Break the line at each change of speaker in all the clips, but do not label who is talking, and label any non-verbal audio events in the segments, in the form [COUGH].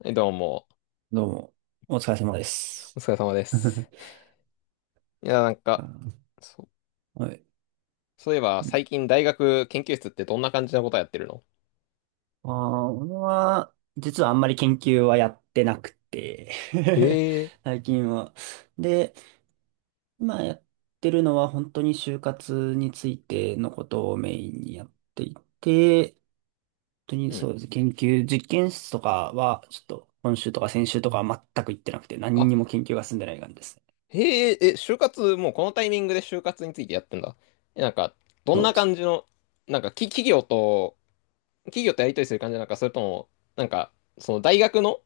はいどうも、
どうも、お疲れ様です。
お疲れ様です。いや、なん
あ
か、
ー、
そ、
はい。
そういえば、
うん
最近大学研究室ってどんな感じのことやってるの？
あ俺は、実はあんまり研究はやってなくて
へ
[LAUGHS]
え。
最近は。で、今やってるのは本当に就活についてのことをメインにやっていて、本当に
う
そ
ん。
うです。研究、実験室とかは、ちょっと今週とか先週とかは全く行ってなくて、何
あ、
にも研究が進んでない感じですね。
へえ、就活、もうこのタイミングで就活についてやってんだ。え、なんか、どん
そう
な
です。
感じの、企業と、企業とやりとりする感じなのか、それとも、なんか、その大学の、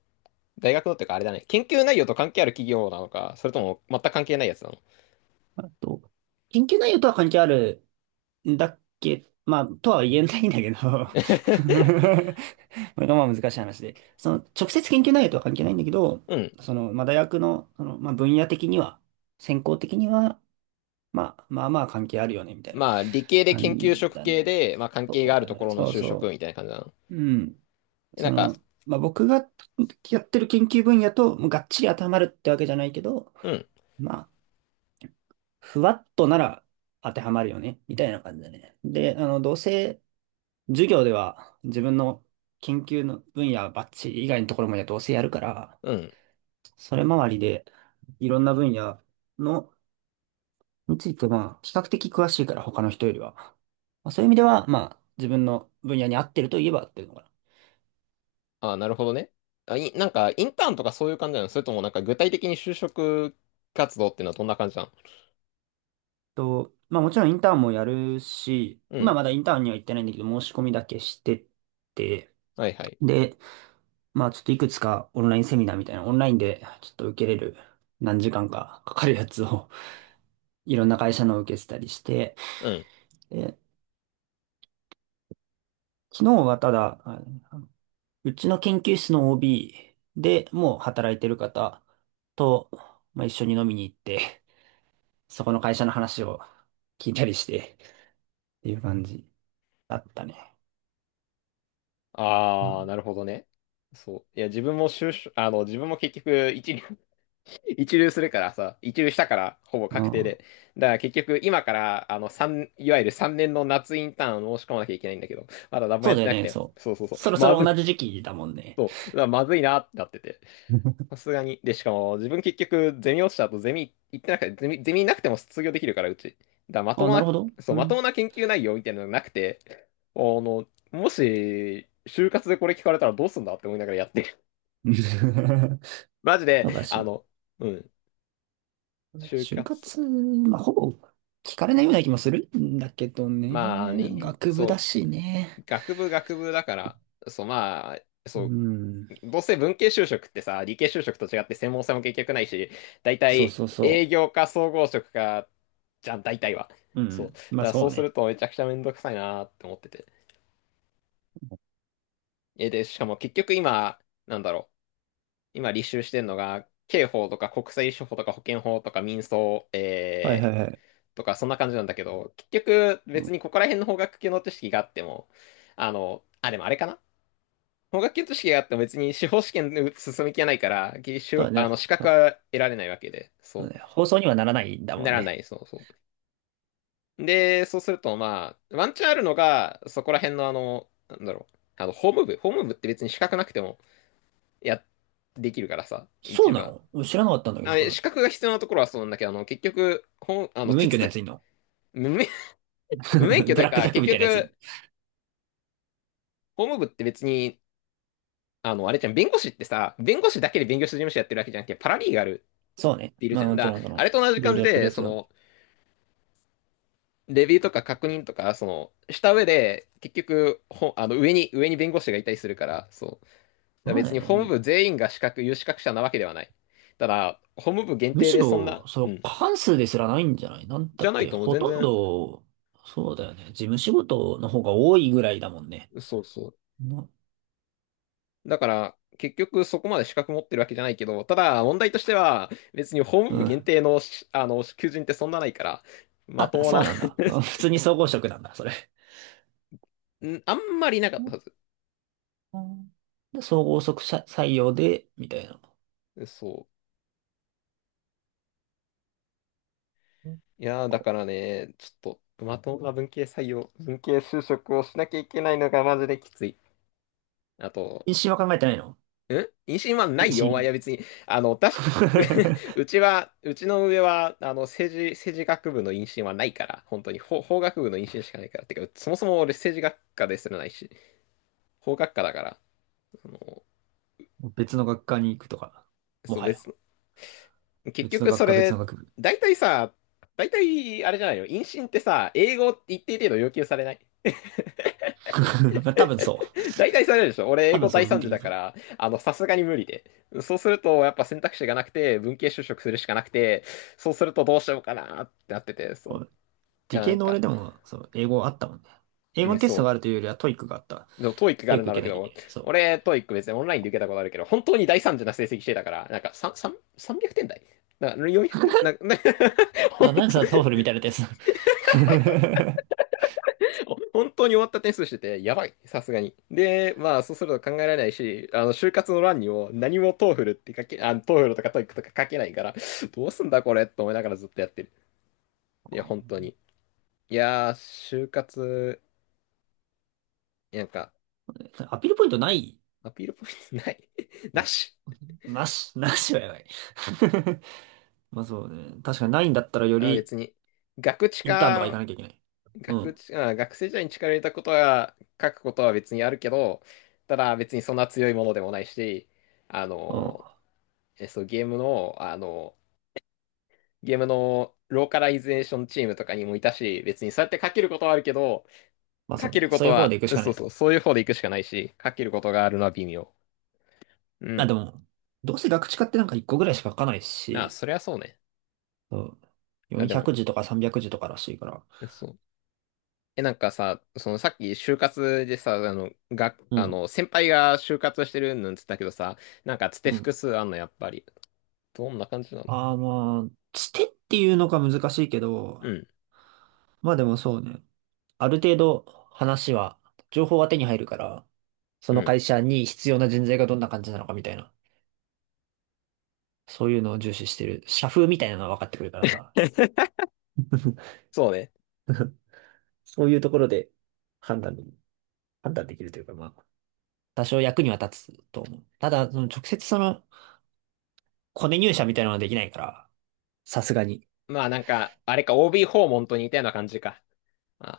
大学のっていうか、あれだね、研究内容と関係ある企業なのか、それとも全く関係ないやつなの？ [LAUGHS]
あと、研究内容とは関係あるだっけ、まあ、とは言えないんだけど [LAUGHS] これがまあ難しい話で、その直接研究内容とは関係ないんだけど、
うん。
まあ、大学の、まあ、分野的には、専攻的には、まあ、まあまあ関係あるよね、みたいな
まあ、理系で研
感じ
究職
だ
系
ね。
で、まあ、関
そ
係が
う
ある
だ
とこ
ね。
ろの
そう
就職
そ
みたいな感じなの。
う。うん。
えなんか、
まあ、僕がやってる研究分野と、もうがっちり当てはまるってわけじゃないけど、
うん、
まあ、ふわっとなら当てはまるよね、みたいな感じだね。で、どうせ、授業では自分の研究の分野バッチリ以外のところもやどうせやるから、
うん。
それ周りでいろんな分野のについてまあ比較的詳しいから他の人よりは。まあ、そういう意味ではまあ自分の分野に合ってるといえば合ってるのかな。
ああ、なるほどね。あ、い、なんか、インターンとかそういう感じなの？それともなんか具体的に就職活動っていうのはどんな感じなの？
まあもちろんインターンもやるし、
う
今
ん。
まだインターンには行ってないんだけど申し込みだけしてて、
はいはい。
で、まあちょっといくつかオンラインセミナーみたいなオンラインでちょっと受けれる何時間かかかるやつをいろんな会社のを受けてたりして、
うん。
で、昨日はただ、のうちの研究室の OB でもう働いてる方と、まあ、一緒に飲みに行って、[LAUGHS] そこの会社の話を聞いたりしてっていう感じだったね。う
ああ、
ん、
なるほどね。そう。いや、自分も就職、自分も結局一流、[LAUGHS] 一流するからさ、一流したから、ほぼ
う
確定
ん
で。だから結局、今から、いわゆる3年の夏インターンを申し込まなきゃいけないんだけど、まだ何も
そう
やっ
だ
て
よ
なく
ね、
て、
そ
そうそうそ
う。
う、
そろそ
ま
ろ
ずい、
同じ時期だもんね。
そう、うわまずいなってなってて。さ
[LAUGHS]
すがに。で、しかも、自分結局、ゼミ落ちた後、ゼミ行ってなくて、ゼミなくても卒業できるから、うち。まと
あ、
も
なる
な、
ほど。
そう、
う
まと
ん。
もな研究内容みたいなのがなくて、もし、就活でこれ聞かれたらどうすんだって思いながらやってる。
[LAUGHS]
[LAUGHS] マジで、
そうかしら。
うん、就
就
活。
活、まあ、ほぼ聞かれないような気もするんだけど
まあ
ね。
ね、
学部だ
そ
しね。
う、学部学部だから、そう、まあ、
う
そう、
ん。
どうせ文系就職ってさ、理系就職と違って専門性も結局ないし、大
そう
体
そうそ
営
う。
業か総合職か、じゃん、大体は。
う
そう。だ
ん。
か
まあ
ら
そ
そう
う
する
ね。
とめちゃくちゃめんどくさいなーって思ってて。で、しかも結局今、なんだろう。今履修してんのが、刑法とか国際司法とか保険法とか民訴、
はいはいはい。
とかそんな感じなんだけど、結局
う
別
ん、
にここら辺の法学系の知識があっても、でもあれかな。法学検討試験があっても別に司法試験に進む気はないから、技
そう
術
だね。
あの、資格
そう
は得られないわけで、
そう
そ
だね。放送にはならないんだ
う、
も
な
ん
らな
ね。
い、そうそう。で、そうすると、まあ、ワンチャンあるのが、そこら辺のあの、なんだろう、あの、法務部、法務部って別に資格なくても、や、できるからさ、
そ
一
うな
番。
の、俺知らなかったんだけど、
あ、
それ。
資格が必要なところはそうなんだけど、結局、ほん、あの、
無
手
免許の
続
やつ
き、
いんの？
無免、
[LAUGHS]
[LAUGHS] 無免許と
ブ
いう
ラック
か、
ジャック
結
みたいなやついん、
局、法務部って別に、あれじゃん、弁護士ってさ、弁護士だけで弁護士事務所やってるわけじゃなくて、パラリーガル
そうね。
いる
ま
じ
あ
ゃん。
もち
だ
ろ
から、
ん、そ
あ
の、
れと同じ
いろい
感
ろ
じ
やってる
で、
やつが。
レビューとか確認とか、した上で、結局、ほ、あの、上に、上に弁護士がいたりするから、そう。だから
そうだ
別に法務
よね。
部全員が資格、有資格者なわけではない。ただ、法務部限
む
定
し
でそんな、
ろ、そ
う
の、
ん。
過半数ですらないんじゃないなん
じ
だ
ゃ
っ
ない
て、
ともう
ほ
全
とん
然、
ど、そうだよね。事務仕事の方が多いぐらいだもんね。
そうそう。
な、
だから、結局そこまで資格持ってるわけじゃないけど、ただ問題としては、別に法
う
務部限
ん。
定のし、あの、求人ってそんなないから、ま
あ、
ともな
そ
[LAUGHS]
うなんだ。あ、普通に総合職なんだ、それ。
あんまりいなかったはず。
で総合職者採用で、みたいな。
そう。いやー、だか
こ
らね、ちょっと、まともな文系採用、文系就職をしなきゃいけないのがマジできつい。あと、
う。妊娠は考えてないの？
妊娠はな
妊
いよ、お前
娠。
は別に。あの、私、[LAUGHS] う
[LAUGHS]
ちは、うちの上は、政治学部の妊娠はないから、本当に、法学部の妊娠しかないから。てか、そもそも俺政治学科ですらないし、法学科だから、あの、
別の学科に行くとか、も
そう、
はや。
別の、結
別の
局
学
そ
科、別の
れ、
学部。
大体さ、大体、あれじゃないの、妊娠ってさ、英語一定程度要求されない？
[LAUGHS] まあ多分そう。
大体それでしょ。俺、英
多
語
分そう、
大
部分
惨事
的
だ
に
か
そう。
ら、あの、さすがに無理で。そうすると、やっぱ選択肢がなくて、文系就職するしかなくて、そうするとどうしようかなってなってて、そ
こ
う。
う、
い
理
や、な
系
ん
の
か、
俺でも、そう、英語あったもんね。英
う
語
ん、
のテスト
そ
があ
う。
るというよりはトイックがあった。
でも、トーイックが
ト
あ
イ
る
ッ
ん
ク受
だろ
け
うけ
なきゃいけ
ど、
ない。そう。
俺、トーイック別にオンラインで受けたことあるけど、本当に大惨事な成績してたから、なんか、3、3、300点台な400点、[LAUGHS] 本
あ、なんさ、トーフルみたいなテスト。
[LAUGHS] 本当に終わった点数してて、やばい、さすがに。で、まあ、そうすると考えられないし、就活の欄にも何もトーフルって書け、あの、トーフルとかトイックとか書けないから、どうすんだこれと思いながらずっとやってる。いや、本当に。いやー、就活、なんか、
[LAUGHS] アピールポイントない
アピールポイントない [LAUGHS] な
の？
し。
なし、なしはやばい。[LAUGHS] まあそうね。確かにないんだったらよ
あ、
り
別に。学知
インターンとか行か
か、
なきゃいけない。う
学
ん。
知、あ、学生時代に力を入れたことは、書くことは別にあるけど、ただ別にそんな強いものでもないし、あ
うん。
の、え、そう、ゲームの、ゲームのローカライゼーションチームとかにもいたし、別にそうやってかけることはあるけど、
まあそ
か
う
け
ね。
るこ
そう
と
いう方で
は、
行くしかな
そう
い。
そう、そういう方で行くしかないし、かけることがあるのは微妙。う
あ、
ん。
でも、どうせ学知化ってなんか1個ぐらいしか書かない
まあ、
し、
そりゃそうね。
そう、
あ、で
400
も、
字とか300字とからしいから。
そう。え、なんかさ、そのさっき就活でさ、あの、が、
う
あ
ん、
の、先輩が就活してるなんつったけどさ、なんかつて
うん。
複数あんの、やっぱり。どんな感じなの？
ああ、まあ、つてっていうのが難しいけど、
うん、
まあでもそうね。ある程度話は、情報は手に入るから、そ
う
の
ん。
会社に必要な人材がどんな感じなのかみたいな、そういうのを重視してる。社風みたいなのは分かってくるからさ。
[LAUGHS] そうね。
[LAUGHS] そういうところで判断で、判断できるというか、まあ、多少役には立つと思う。ただ、その直接そのコネ入社みたいなのはできないから。さすがに。
まあなんか、あれか、OB 訪問と似たような感じか。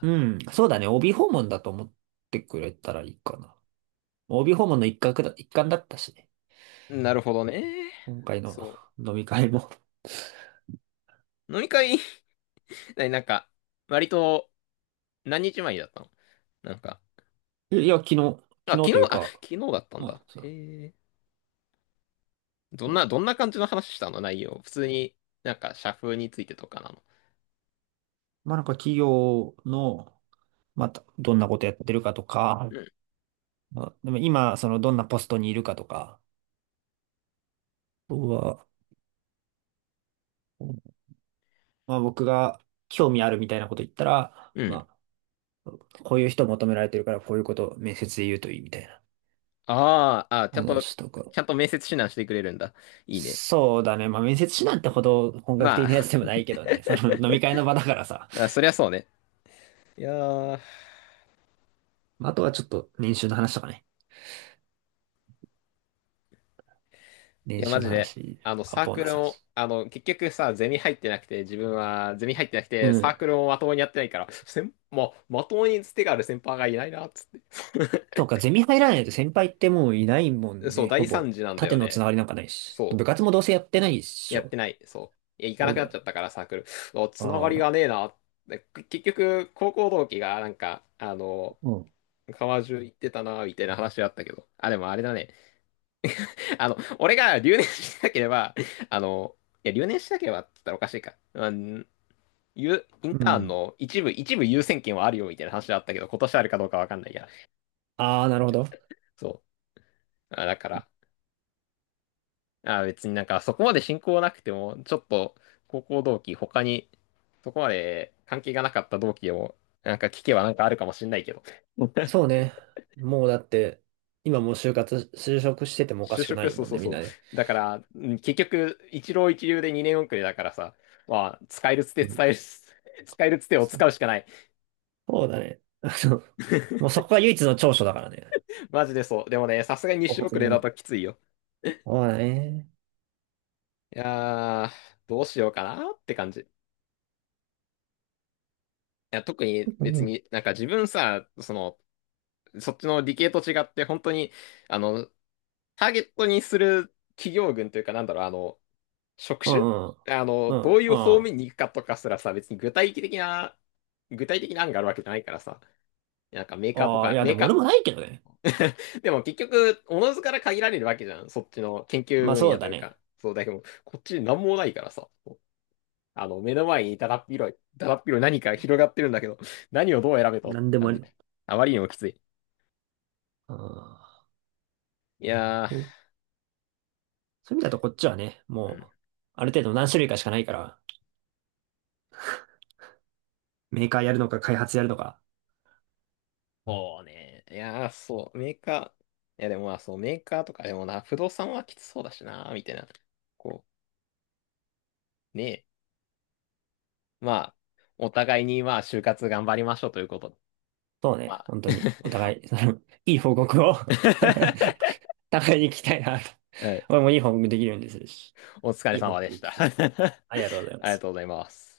うん、そうだね。帯訪問だと思ってくれたらいいかな。帯訪問の一角だ、一環だったしね。
なるほどね。
今回の
そう。
飲み会も。
飲み会 [LAUGHS] ななんか、割と何日前にだったの？なんか、
[LAUGHS] いや、昨日、
あ、
昨
昨
日
日、
という
あ、
か、
昨日だったん
ま
だ。
あ、そ
へ
う。
え。どんな、どんな感じの話したの内容。普通に、なんか、社風についてとかなの？
まあ、なんか企業の、また、どんなことやってるかとか、
うん。
まあ、でも今、その、どんなポストにいるかとか、僕は、僕が興味あるみたいなこと言ったら、
うん。
まあ、こういう人求められてるから、こういうことを面接で言うといいみたいな
ああ、あ、ちゃんと、
話とか。
ちゃんと面接指南してくれるんだ。いいね。
そうだね。まあ、面接指南ってほど本格
ま
的なや
あ、
つでもないけどね。[LAUGHS] その飲み会の場だからさ。
[LAUGHS] あ、そりゃそうね。いやー、
まあ、あとはちょっと年収の話とかね。
い
年
や、マ
収の
ジで、
話、あ、
サー
ボー
ク
ナ
ル
ス
も、
話。
結局さ、ゼミ入ってなくて、自分はゼミ入ってなく
う
て、サー
ん。
クルもまともにやってないから、まともにつてがある先輩がいないな、つって。
そうか、ゼミ入らないと先輩ってもういないもん
そう、
ね。ほ
大
ぼ。
惨事なんだ
縦
よ
のつな
ね。
がりなんかないし。
そ
部活もどうせやってないっ
う。
し
やって
ょ。
ない。そう。いや、行か
そ
な
う
く
だ
なっ
よ
ちゃっ
ね。
たから、サークル。お、
あ
つながりがねえ
あ。
な。結局、高校同期が、
うん。
川中行ってたな、みたいな話あったけど。あ、でもあれだね。俺が留年しなければ、あの、いや、留年しなければって言ったらおかしいか。うん、イン
う
ターン
ん。
の一部、一部優先権はあるよ、みたいな話あったけど、今年あるかどうかわかんないや。
ああ、なるほど。
そう。あだから、あ、別になんかそこまで親交なくても、ちょっと高校同期、他にそこまで関係がなかった同期を、なんか聞けばなんかあるかもしんないけど。
そう
[LAUGHS]
ね。もうだって、今もう就活、就職しててもおか
就
しくな
職、
い
そう
もん
そう
ね、み
そ
ん
う。
なね。
だから、結局、一浪一流で2年遅れだからさ、まあ、使えるつて
うん。
伝える、[LAUGHS] 使えるつてを使うしかない。
そうだね。[LAUGHS] あの、もうそ
[LAUGHS]
こが唯一の長所だからね。
マジでそう。でもね、さすがに2
お
週
発
遅れ
言
だ
の。
ときついよ。
そうだね。
いやー、どうしようかなって感じ。いや、特に
う
別
ん。
になんか自分さ、そっちの理系と違って本当に、あの、ターゲットにする企業群というか、職
う
種
ん、うん、う
どう
ん、
い
う
う方
ん。
面に行くかとかすらさ、別に具体的な、具体的な案があるわけじゃないからさ、なんかメーカーと
ああ、い
か、
や、
メ
で
ー
も俺
カ
もないけどね。
ー、でも結局、おのずから限られるわけじゃん、そっちの研究
まあ
分
そ
野
う
と
だ
いう
ね。
か。そう、だけど、こっちなんもないからさ、目の前にだだっ広い、だだっ広い何か広がってるんだけど、何をどう選べとっ
なん
て
でも
感
あ
じ
り。
で、あまりにもきつい。
ああ、
いやー、
そう、そういう意味だとこっちはね、
う
も
ん
う、ある程度何種類かしかないから、メーカーやるのか開発やるのか。
そうね。いやー、そう、メーカー、いやでもまあ、そう、メーカーとかでもな、不動産はきつそうだしな、みたいな。こねえ、まあ、お互いにまあ、就活頑張りましょうということで。
そう
ま
ね、
あ、
本当に、お
[LAUGHS]
互い、[LAUGHS] そのいい報告を [LAUGHS] 互いに聞きたいなと。
はい
俺もいい報告できるようにするし、
お疲
い
れ
い報
様
告
で
聞
した。
きたい。
[LAUGHS]
ありがとうございま
ありが
す。
とうございます。